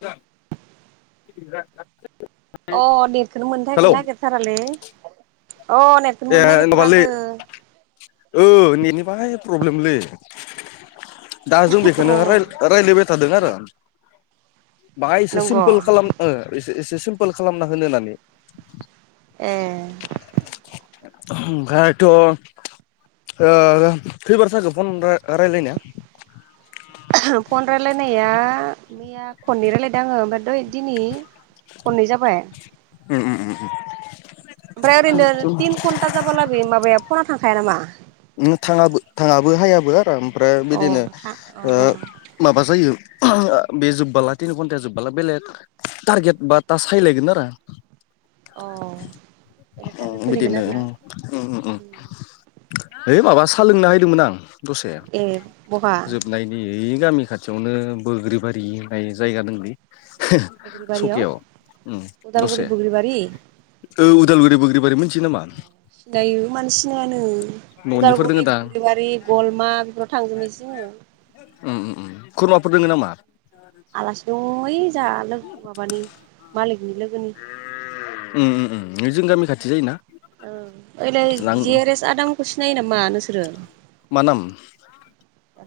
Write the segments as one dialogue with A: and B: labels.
A: द [unintelligible]
B: अ नेटखोनो मोननो नागिरथारालै अ नेटखोनो
A: ए
B: मोननो
A: माबालै
B: नागिरथाराहोनदो।
A: ओ नेटनि बाहाय प्रब्लेमलै दा जों
B: अ
A: बेखौनो राय दा रायज्लायबाय थादों
B: बे
A: आरो बाहायसा
B: नंगौ
A: सिम्पोल खालाम ए एसे सिम्पोल खालामना होनो होननानै।
B: ए
A: [unintelligible] ओ खैबारसो जाखो फन रा-रायलायनाया?
B: फन रायलायनाया मैया खननै रायलायदों आङो ओमफ्राय दय दिनै खननै जाबाय।
A: उम उम।
B: ओमफ्राय ओरैनो थिन घन्टा जाबाला बे माबाया फना थांखाया नामा?
A: थाङाबो थाङाबो हायाबो आरो ओमफ्राय
B: अ
A: बिदिनो
B: था अ अ
A: माबा जायो। बे जोब्बला तिन घन्टा जोब्बला बेलेग टारगेट बा टास सायलायगोन आरो।
B: अ बेलेग टारगेट फैलायगोन
A: बिदिनो।
B: आरो ना
A: ओइ माबा सा लोंना होदोंमोन आं दसे
B: ए बहा
A: जोबनाय। गामि खाथियावनो बोग्रिबारि होननाय जायगा दं।
B: बोग्रिबारियाव
A: सकियाव
B: उदालगुरि
A: दसे।
B: बोग्रिबारि
A: ओ उदालुरि बोगग्रिबारि मोनथियो नामा?
B: दायो मानसिनायानो।
A: न'निफोर दोङो
B: उदालगुरि
A: दां
B: बुब्रिबारि गलमा बेफोराव थांजोबनोसै जोङो
A: खुरमाफोर दोङो नामा?
B: आलासि दं ओ जा माबानि मालिकनि लोगोनि
A: जों गामि खाथि जायोना।
B: औ ओइलाय
A: लां
B: जि आर एस आदामोनखौ सिनायो नामा नोंसोरो?
A: मा नाम?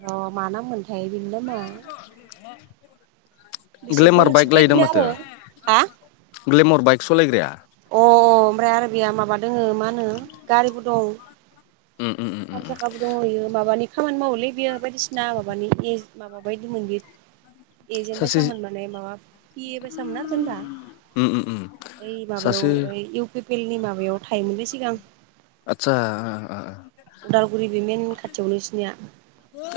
B: र' माना मोनथायायो बेनि नामा? बिसोरबो
A: ग्लेमार
B: नोंसोर
A: बाइक लायदों
B: बायदिनो आरो
A: माथो।
B: हा
A: ग्लेमर बाइक सालायग्राया?
B: अ अ ओमफ्राय आरो बेहा माबा दोङ मा होनो गारिबो दं।
A: उम उम उम। उम
B: हार
A: उम
B: थाखाबो दंहैयो माबानि खामानि मावोलै बेयो बायदिसिना माबानि ए माबा बायदिमोन बेयो। एजेेनट
A: सासे
B: बायसामोन माने माबा पि ए बायसामोनना जेनबा
A: उम उम उम
B: ओइ माबायाव
A: सासे
B: ओ इउ पि पि एल नि माबायाव थायोमोनलै सिगां।
A: आचसा।
B: उदालगुरि बे मेइन खाथियाव इसोरनिया।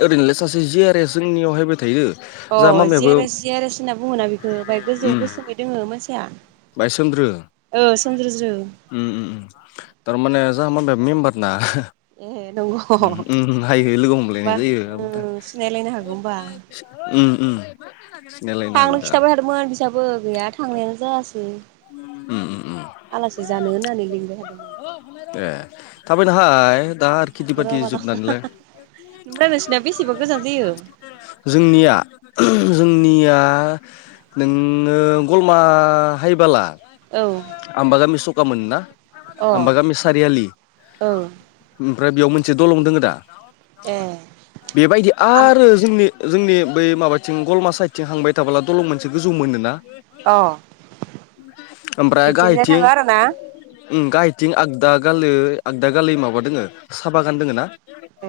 A: ओरैनोलाय सासे जियारे जोंनियावहायबाय थायो।
B: अ
A: जाहा
B: जि
A: मामायाबो
B: R S G R S होनना बुङोना बेखो बाय गोजौ गोसोमै दोङो मानसिया।
A: बाय सोमन्द्रो।
B: ओ सोमज्रोज्रो
A: उम थारमाने जाह मामायाबो मेम्बार ना।
B: ए नंगौ
A: उम
B: होमबा
A: उम हायो लोगो हमलायनाय जायो।
B: ओ सिनायलायनो हागौ होमबा
A: उम उम मिलायनो हागौ दा।
B: फैसाबो गैया थांनायानो जायासै
A: उम उम उम
B: आलासि जानो होननानै लिंबाय थादोंमोन।
A: ए थाबायनाहाय दा खेथि
B: थांगोर'
A: बाथि
B: मालाबा
A: जोबनानैलाय
B: ओमफ्राय नोंसिनाया बेसेबा गोजान जायो।
A: जोंनिया जोंनिया नोङो गलमा हायबला
B: औ
A: आमबा गामि सखामोन ना
B: अ
A: आबा गामि सारियालि
B: औ
A: ओमफ्राय बेयाव मोनसे दलं दोङो दा
B: ए
A: बेबायदि
B: आम
A: आरो जोंनि जोंनि बै माबाथिं गलमा साइडथिं हांबाय खोथाबला दलं मोनानसे गोजौ मोनोना
B: अ
A: ओमफ्राय
B: बिथिंजाय थाङो
A: गाहायथिं
B: आरो ना
A: गाहथिं आगदा गालै आगदा गालै माबा दोङ साहा बागान दोङ ना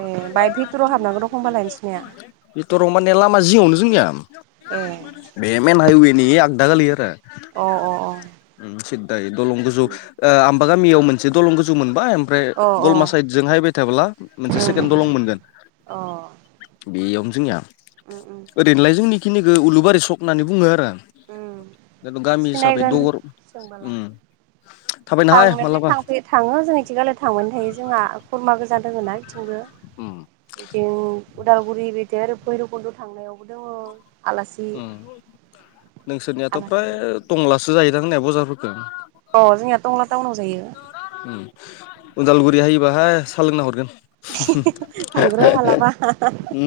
B: ए बमाय भिटराव हाबनांगोन रखम्बा लायनोसैनाया
A: दरं माने लामा जिआवनो जोंनिया
B: ए
A: बे मेन हाइवेनि आगदा गालिया दा [inaudible]
B: अ अ अ
A: सिददायो दलं गोजौ आमबा गामियाव मोनसे दलं गोजौ मोनबाय ओमफ्राय
B: अ
A: गलमा साइद
B: अ
A: जों हायबाय थाब्ला मोनसे सेकेणड दलं मोनगोन
B: अ
A: बेयावनो जोंनिया
B: उम उम
A: ओरैनोलाय जोंनिखिनिखौ उलुबारि सक होननानै बुङो आरो आं
B: उम
A: द गामि
B: सिनायगोन
A: दगर थाबायनो हाय
B: थांनायनानै
A: मालाबा
B: थांफै थाङो जों एथिगाल थांबायानो थायो जोंहा खुरमा गोजा दोङ ना बिथिंबो
A: उम
B: बिदिनो उदालगुरि बिदि आरो भैरबकुन्द' थांनायावबो दङ आलासि
A: नोंसोरनियाथ'
B: आलासि
A: फ्राय
B: दं
A: दंलासो जाहदां होननाया बजारफोरखौो
B: अ जोंनिया टंला टाउनाव जायो
A: उदालगुरि हायोबाहाय साहा लोंना हरगोन
B: थांग्र मलाबा
A: उम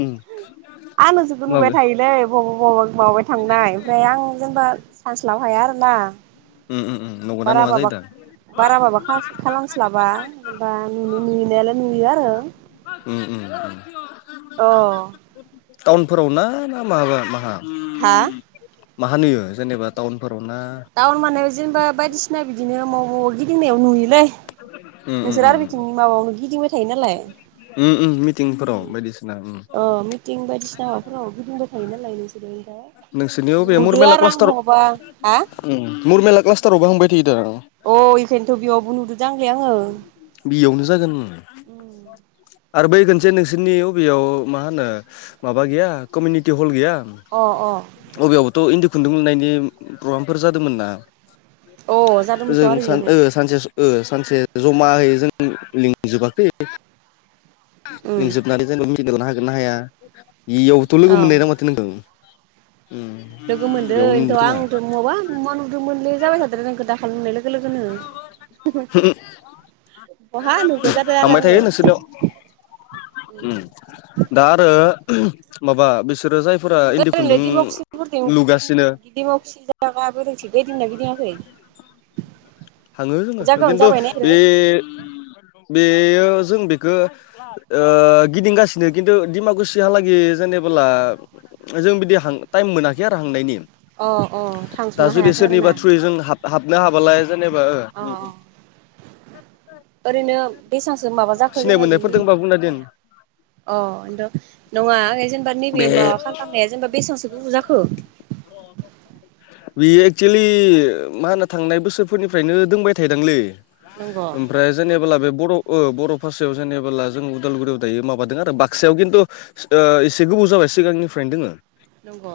B: आं जोबो नुबाय
A: माबे
B: थायोलै बबा बबावबा माबाय थांनाय ओमफ्राय आं जेनेबा फानस्लाब हाया आरोना
A: ओ ओ ओम
B: बार बाबा बारा माबा खालामस्लाबा जेनबा नु नुयनायालाय नुयो आरो
A: उ उ
B: अ
A: टाउनफोराव ना ना माबा माहा
B: हा
A: मा होन होयो जेनेबा टाउनफोराव ना
B: दाउन माने जेनेबा बायदिसिना बिदिनो मावबाव गिदिंनायाव नुयोलै
A: उम उम
B: नोंसोर
A: उम
B: आरो बिथिंनि माबायावनो गिदिंबाय थायो नालाय
A: मिटिंफोराव बायदिसिना
B: सिबायदिसिना हाबाफोराव गुदुं दंखायो नालाय
A: नोंसोरनियाव
B: नों नुदो आरो आं बहाबा हा
A: मुर मेरला क्लास्टारावबो हांबाय थायोदों आरो आ
B: अ इखायथ' बेयावबो नुदोंद आांंलै आङो
A: बियावनो जागोन
B: उम [inaudible]
A: आरो बै खनसे नोंसोरनि बबेयाव मा होनो माबा गैया कमिउनिटि हल गैया
B: अ अ
A: बबेयावबोथ' इन्दि खुन्दुं मोननायनि प्रग्रामफोर जादोंमोन ना
B: अ
A: जों
B: जादोंमोनथ' आरो
A: सान
B: इयावनो
A: ओ सानसे ओ सानसे जमायै जों लिंजोबाखै
B: उम
A: लिंजोबनानै जेनब मिदानो हागोन ना हाया इ आयावबोथ' लोगो
B: औ
A: मोननाय ना माथो नोंथां
B: लोगो मोनदोंथ' आंथ' माबा नुमा नुदोंमोन जाबाय थादो आंखौ दाखानाय लोगो लोगोनो बहा नुगाद आरो
A: थांबाय
B: आङो
A: थायो नोंसोरनियाव उम दा आरो माबा बिसोरो जायफोरा इन्दि खुन्दुं लुगासिनो
B: दिमाव खिसि जाबा बोरों थिग बायदिंना गिदिङाखै?
A: थाङो जोङो
B: जागायावनो
A: खिन्थु
B: जाबायना इफोरो
A: बे बेयो जों बेखौ। गिदिंगासिनो खिन्थु दिमाकुसिहालागै जेनेबोला जों बिदि टाइम मोनाखै आरो हांनायनि
B: अ अ
A: दा
B: थांस'नो
A: जुदि
B: हायाखै आरो ना
A: सोरनिबा थ्रयै जों हाबनो हाबालाय जेनेबा
B: अ ओरैनो बेसेबांसो माबा जाखो
A: सिनाय
B: जोङो
A: मोननायफोर
B: बिनि
A: दंबा
B: माबा
A: बुंना दोन
B: खालामनाया अ खिन्थु नङा जेनेबा नैबे माबा खालामनाया जेनेबा बेसेबां सखौबुजाखो
A: बियो एक्सुेलि मा होनो थांनाय बोसोरफोरनिफ्रायनो दोंबाय थायोदांलै।
B: नंगौ
A: [unintelligible] जेनेबोला बे बर' बर' भाषायाव जेनेबोला जों उदालगुरियाव दायो माबादों आरो बाक्सायाव खिन्थु एसे गोबाव जाबाय सिगांनिफ्रायनो दोङो।
B: नंगौ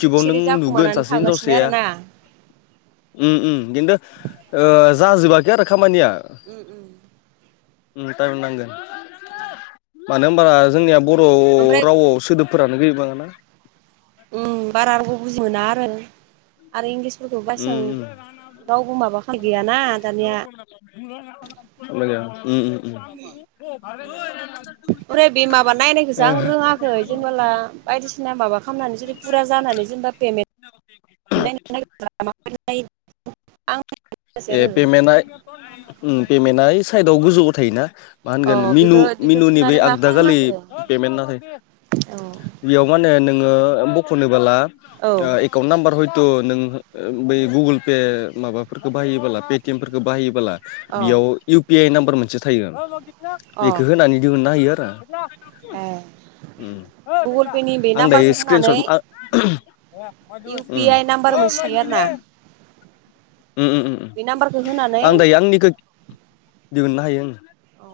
B: सिरि
A: नों
B: सिरि
A: नुगोन
B: जाखुमानानै
A: सासे
B: थागासिनो
A: हिनजावसाया
B: आरोना
A: ओम ओम खिन्थु जाजोबाखै आरो खामानिया
B: उम उम
A: टाइम नांगोन।
B: औ।
A: मानो होनब जोंनिया बर' रावआव सोदोबफोरानो गैबाङा ना
B: ओम बारा बुजि मोना आरो। आरो इंलिसफोरखौ
A: उम
B: बसेबां रावबो माब खालाम गैयाना दानिया।
A: [unintelligible]
B: ओरै बे माबा नायनायखौसो आं रोङाखै जेनेबोला बायदिसिना माबा खालामनानै जुदि फुरा जानानै जेनेबा [unintelligible] आं मिथियासै
A: ए
B: आरो
A: पेमेन्टआ पेमेन्टआ साइदआव गोजौआव थायोना। मा
B: अ
A: होनगोन मिनु
B: बेखौ बेखौ
A: मिनुनि बै
B: थुनानै मा
A: आगदाखालि
B: खालामनांगौ
A: पेमेन्ट नाथाय
B: औ
A: बेयाव माने नोङो बख'नोबोला
B: औ
A: एकाउन्ट नाम्बार हयथ' नों बै गुगोल पे माबाया बाहायोला पेटिएम फोरफोरखौ बाहायोबोला
B: अ
A: बेयाव इउ पि आइ नाम्बार मोनसे थायो आरो।
B: अ
A: बेखौ होनानै दिहुनना होयो आरो।
B: ए
A: आं
B: गुगोल पेनि बे
A: दायो
B: नाम्बारखौ
A: स्क्रिनस
B: होनानै
A: ओम
B: इउ पि आइ नाम्बार मोनसे थायो आरो ना
A: [unintelligible] ओम
B: बे नाम्बारखौ होनानै
A: आं दायो आंनिखौ दिहुननो हायो आङो
B: औ।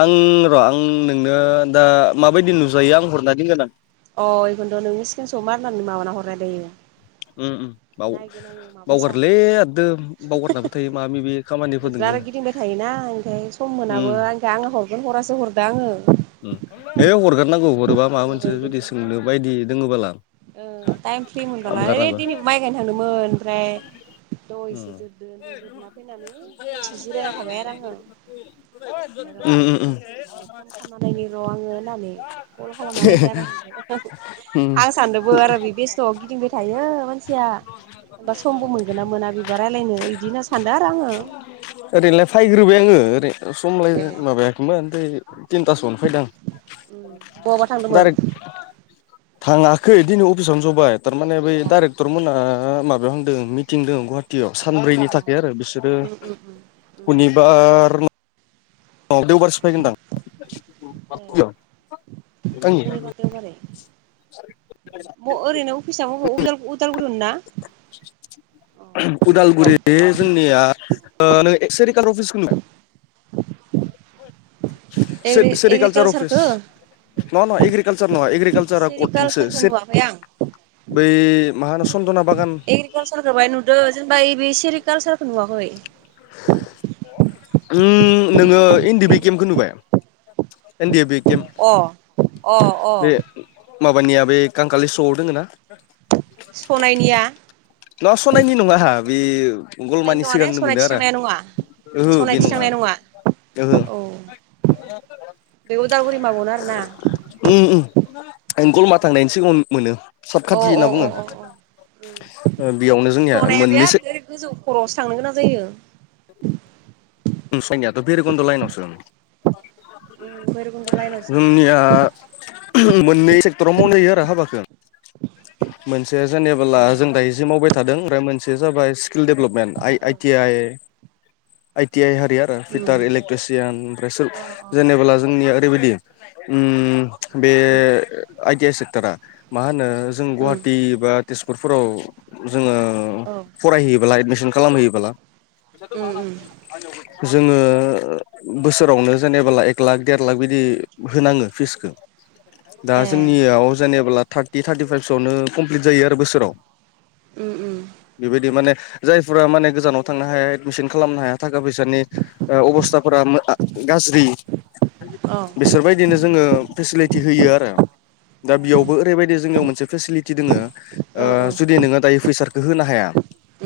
A: आं र' आं नोंनो ओ दा माबायदि नुजायो आं हरना दोनगोन आं
B: अ बेखखौनोथ' नोंनि स्केन सतआव मारनानै माबाना हरनाय दायो
A: बाव
B: नायगोन आङो माबायसा
A: बावगारलै आरोद बावगारनाबो थायो मा मि बे
B: नोंसोर आरो गिदिंबाय थायोना ओंखाय सम मोनाबो
A: उम
B: ओंखायनो आंङो हरगोन हरासो हरदो आङो
A: है हरगारनांगौ हरोबा माबा
B: औ
A: मोनसे जुदि सोंनो बायदि दोङबोल आ
B: ओ टाइम फ्रि मोनबालाय ओ दिनै माइ गायनो थांदोंमोन ओमफ्राय।
A: उम
B: दहायसो जोबदो ओमफ्राय जोबना फैनानै दसे जिरायना थाबाय आरो आङो। र'
A: उम
B: सम
A: उम
B: मोनबा फन खालामनानैनायनि र' आङो होननानै कल खालामनानै हैदो आरो आंबो।
A: उम
B: आं सानदोंबो आरो बे बेस्थ'आव गिदिंबाय थायो मानसिया बा समबो मोनगोन ना मोना बिबार रायज्लायनो बिदिनो सानदों आरो आङो।
A: ओरैनोलाय फैग्रोबाय आङो ओरै समलाय माबायाखैमोन ओमफ्राय थिनथासोआवनो फैदों
B: बहाबा थांदोंमोन
A: आं [unintelligible]
B: [inaudible]
A: थाङाखै दिनै अफिसावनो जाय थारमाने बै डाइरेक्टर मोनहा माबायाव हांदों मिथिं हाटीयाव सानब्रैनि थाखाय आरो बिसोरो
B: अ उम उम उम उम
A: सुनिबार औ देवबारसो फैगोनदां
B: ए
A: [unintelligible] आंनि
B: सुनिबार देवबारै ओरैनो अफिस म मबावाव उदालगुरिआवनो ना [inaudible]
A: उदालगुरि जोंनिया नों एकसेरिकालार अफिसखौ नुबाय
B: [inaudible]
A: से सेेरिकालचार अफिस
B: एग्रिकालसारखौ
A: नङा नङा एग्रिकालचार नङा एग्रि कालचारा कर्डथिंसो
B: सेरिकालसारखौ
A: सेरि
B: नुवाखै आं
A: बै मा होनो सन्दना बागान
B: एग्रिकाल्सारखौ बाय नुदो जेनेबा ओइ बे सेरिकालसारखौ नुवाखै
A: नोङो इनदि बि केम्पखौ नुबाय एनदि एफ बि केम्प
B: अ अ अ
A: बे माबानिया बे कांखाालि सगआव दोङो ना
B: सनायनिया
A: नङा सनानायनि नङा बे
B: सनायनि
A: गलमानि
B: नङा ने
A: सिगांनो मोनो
B: सनायथि
A: आरो
B: थांनाया नङा
A: ओहो बे
B: सनायथि
A: नङा
B: थांनाय
A: ओहो
B: औ बे उदालगुरि माबायावनो आरोना
A: उम उम गलमा थांनायनि सिगाङाव मोनो साब
B: अ
A: खाथि होनना बुङो
B: अ अ
A: बेयावनो जोंनिया
B: सनाया बिराद
A: मोननैसो
B: ओरै गोजौ खर'आवसो थांनो गोनां जायो
A: नुसायनियाथ' भैरकुन्द' लाइनावसो
B: भैरबखुन्द लाइनावसो बे
A: जोंनिया
B: सनाया बे
A: मोननै सेक्टराव मावनो हायो आरो हाबाखौ मोनसेया जेनेबोला
B: ए
A: जों दायो जि मावबाय थादों ओमफ्राय मोनसे जाबाय स्किल डेभेलपमेन्ट आइ
B: औ
A: I T I I T I आरिया आरो फिटार इलेकट्रिसियान ओमफ्राय
B: अ
A: जेनेबोला जोंनिया ओरैबायदि उम बे आइटि आइ सेक्टरा मा होनो जों गुवाहाटि बा तेजपुरफोराव जोङो
B: औ
A: फरायहैयोब्ला एडमिसन खालामहोयोब्ला जोङो बोसोरावनो जेनेबोला एक लाख देर लाख बिदि होनाङो फिसखौ दा
B: ए
A: जोंनियाव जेनेाबला थारटि थार्टिफाइभसोआवनो कमप्लिट जायो आरो बोसोराव
B: उम उम
A: बेबायदि माने जायफोरा माने गोजानाव थांनो हाया एडमिसन खालामनो हाया। थाखा फैसानि अबस्थाफोरा गाज्रि
B: औ
A: बिसोरबायदिनो जोङो फेसिलिटि होयो आरो दा बेयावबो ओरैबायदि जोंनियाव मोनसे फेसिलिटि दोङो
B: औ औ
A: जुदि नोङो दायो फैसा होनो हाया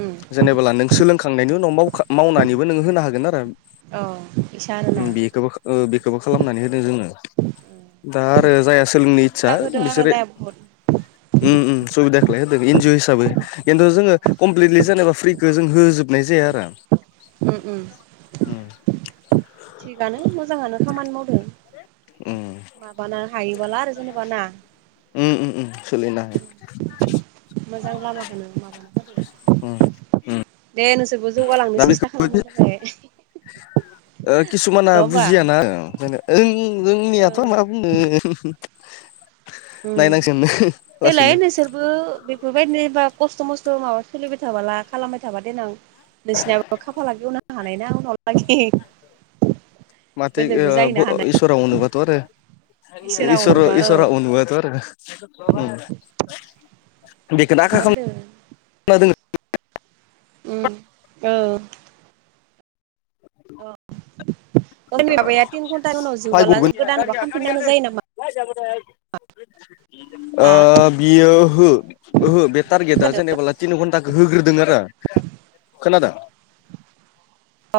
B: उम
A: जेनेबोला नों सोलोंखांनायनि उनाव मावखां मावनानै बो नोङो होनो हागोन आरो
B: औ इसा आरोना
A: बेखो बेखोबो खालामनानै होदों जोंनो दा आरो जायहा सोलोंनो इस्सा
B: सुबिदा होदो आरो
A: बिसोरो
B: ने बुहुद
A: उम उम सुबिदाखौलाय होदों एनजिअ हिसाबै खिन्थु
B: औ
A: जोङो कमप्लिटलि जेनेबा फ्रिखौ जों होजोबनाय जाया आरो
B: उम उम
A: उम
B: थिगानो मोजाङानो खामानि मावदों
A: उम
B: माबानो हायोबोला आरो जेनेबा ना
A: [unintelligible] सोलिनो हायो
B: मोजां लामाखोनो माबानो था [unintelligible]
A: [unintelligible]
B: दे नोंसोरबो जौगालांनो
A: दा
B: सेस्था
A: बेखोबोदि
B: खालामबानो जाबाय
A: किसुमाना
B: नङा होमबा
A: बुजियाना ओंखायनो [unintelligible] जोंनियाथ'
B: ओं
A: मा बुङो
B: देलाय नोंसोरबो बे फोरबायदिनो एबा खस्थ' मस्थ' माबा सोलिबाय थाबाला खालामबाय थाबा देनों नोंसिनाबो खाफाला गेवनो हानाय ना उनाव लागि
A: माथिग
B: गोदोरबो
A: ओ
B: जाहैनो
A: ब
B: हानाय
A: इसोराव अनोबाथ' आरो इसोरा
B: अनोबा
A: इसोरा
B: औ
A: आनबो थ आरो [unintelligible]
B: उम
A: बेखौनो आसा खालामना दं [unintelligible]
B: ओम औ औ सोरनि माबाया तिन घन्टानि उनाव जोबबोला
A: फायगगोन
B: गोदान माबा खालामफिनांगौ जायो नामा [unintelligible]
A: अ
B: हा
A: बियो ओहो ओहो बे टारगेटआ
B: खोनादों
A: जेनेबला तिन घन्टाखौ होग्रोदों आरो [unintelligible] खोनादों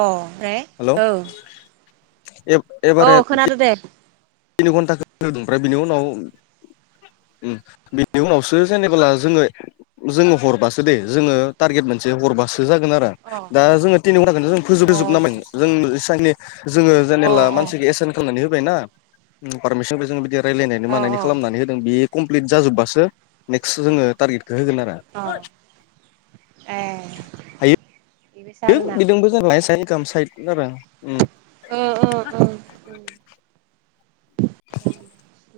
B: अ ओमफ्राय औ
A: ए
B: औ खोनादों दे
A: तिनि घन्टा होदों ओमफ्राय बिनि उनाव बिनि उनावसो जेनेबोला जोङो जोङो हरबासो दे जोङो टारगेट मोनसे हरबासो जागोन आरो
B: अ
A: दा जोङो तिनि घन्टा जों फोजोब
B: अ
A: जोबनांबाय
B: बिसासो
A: जोंनि जोङो
B: अ
A: जेनेला मानसिखौ एसेन [unintelligible] खालामनानै होबायना पारमिसनखौ जों बिदि रायलायनानै
B: अ
A: मानायनि खालामनानै होदों बे कमप्लिट जाजोब्बासो नेक्स्ट जोङो टारगेटखौ होगोन आरो
B: अ ए बेबायसा
A: बे
B: आरोना
A: बिदोंबो जोन साइद गाहाम साइद आरो ओम [unintelligible]
B: ओ ओ [unintelligible]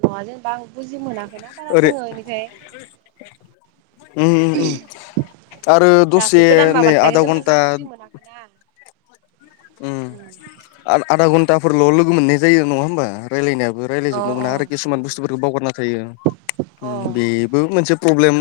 B: न'ङा जेनेबा आं बुजि मोनाखैनाा बारा
A: ओरै
B: जोङो बेनिखाय
A: आरो
B: दासो
A: दसे
B: गोदान
A: नै
B: माबानायखाय
A: आधा
B: जेनेबा जों
A: घन्टा
B: [unintelligible] उम
A: आधा घन्टाफोरल' लोगो मोननाय जायो नङा होमबा रायज्लायनायाबो
B: अ
A: रायज्लायजोबनो
B: अ
A: मोना आरो किसुमान
B: उम
A: बुस्थुफोरखौ बावगारना थायो
B: अ
A: बे बे मोनसे प्रब्लेम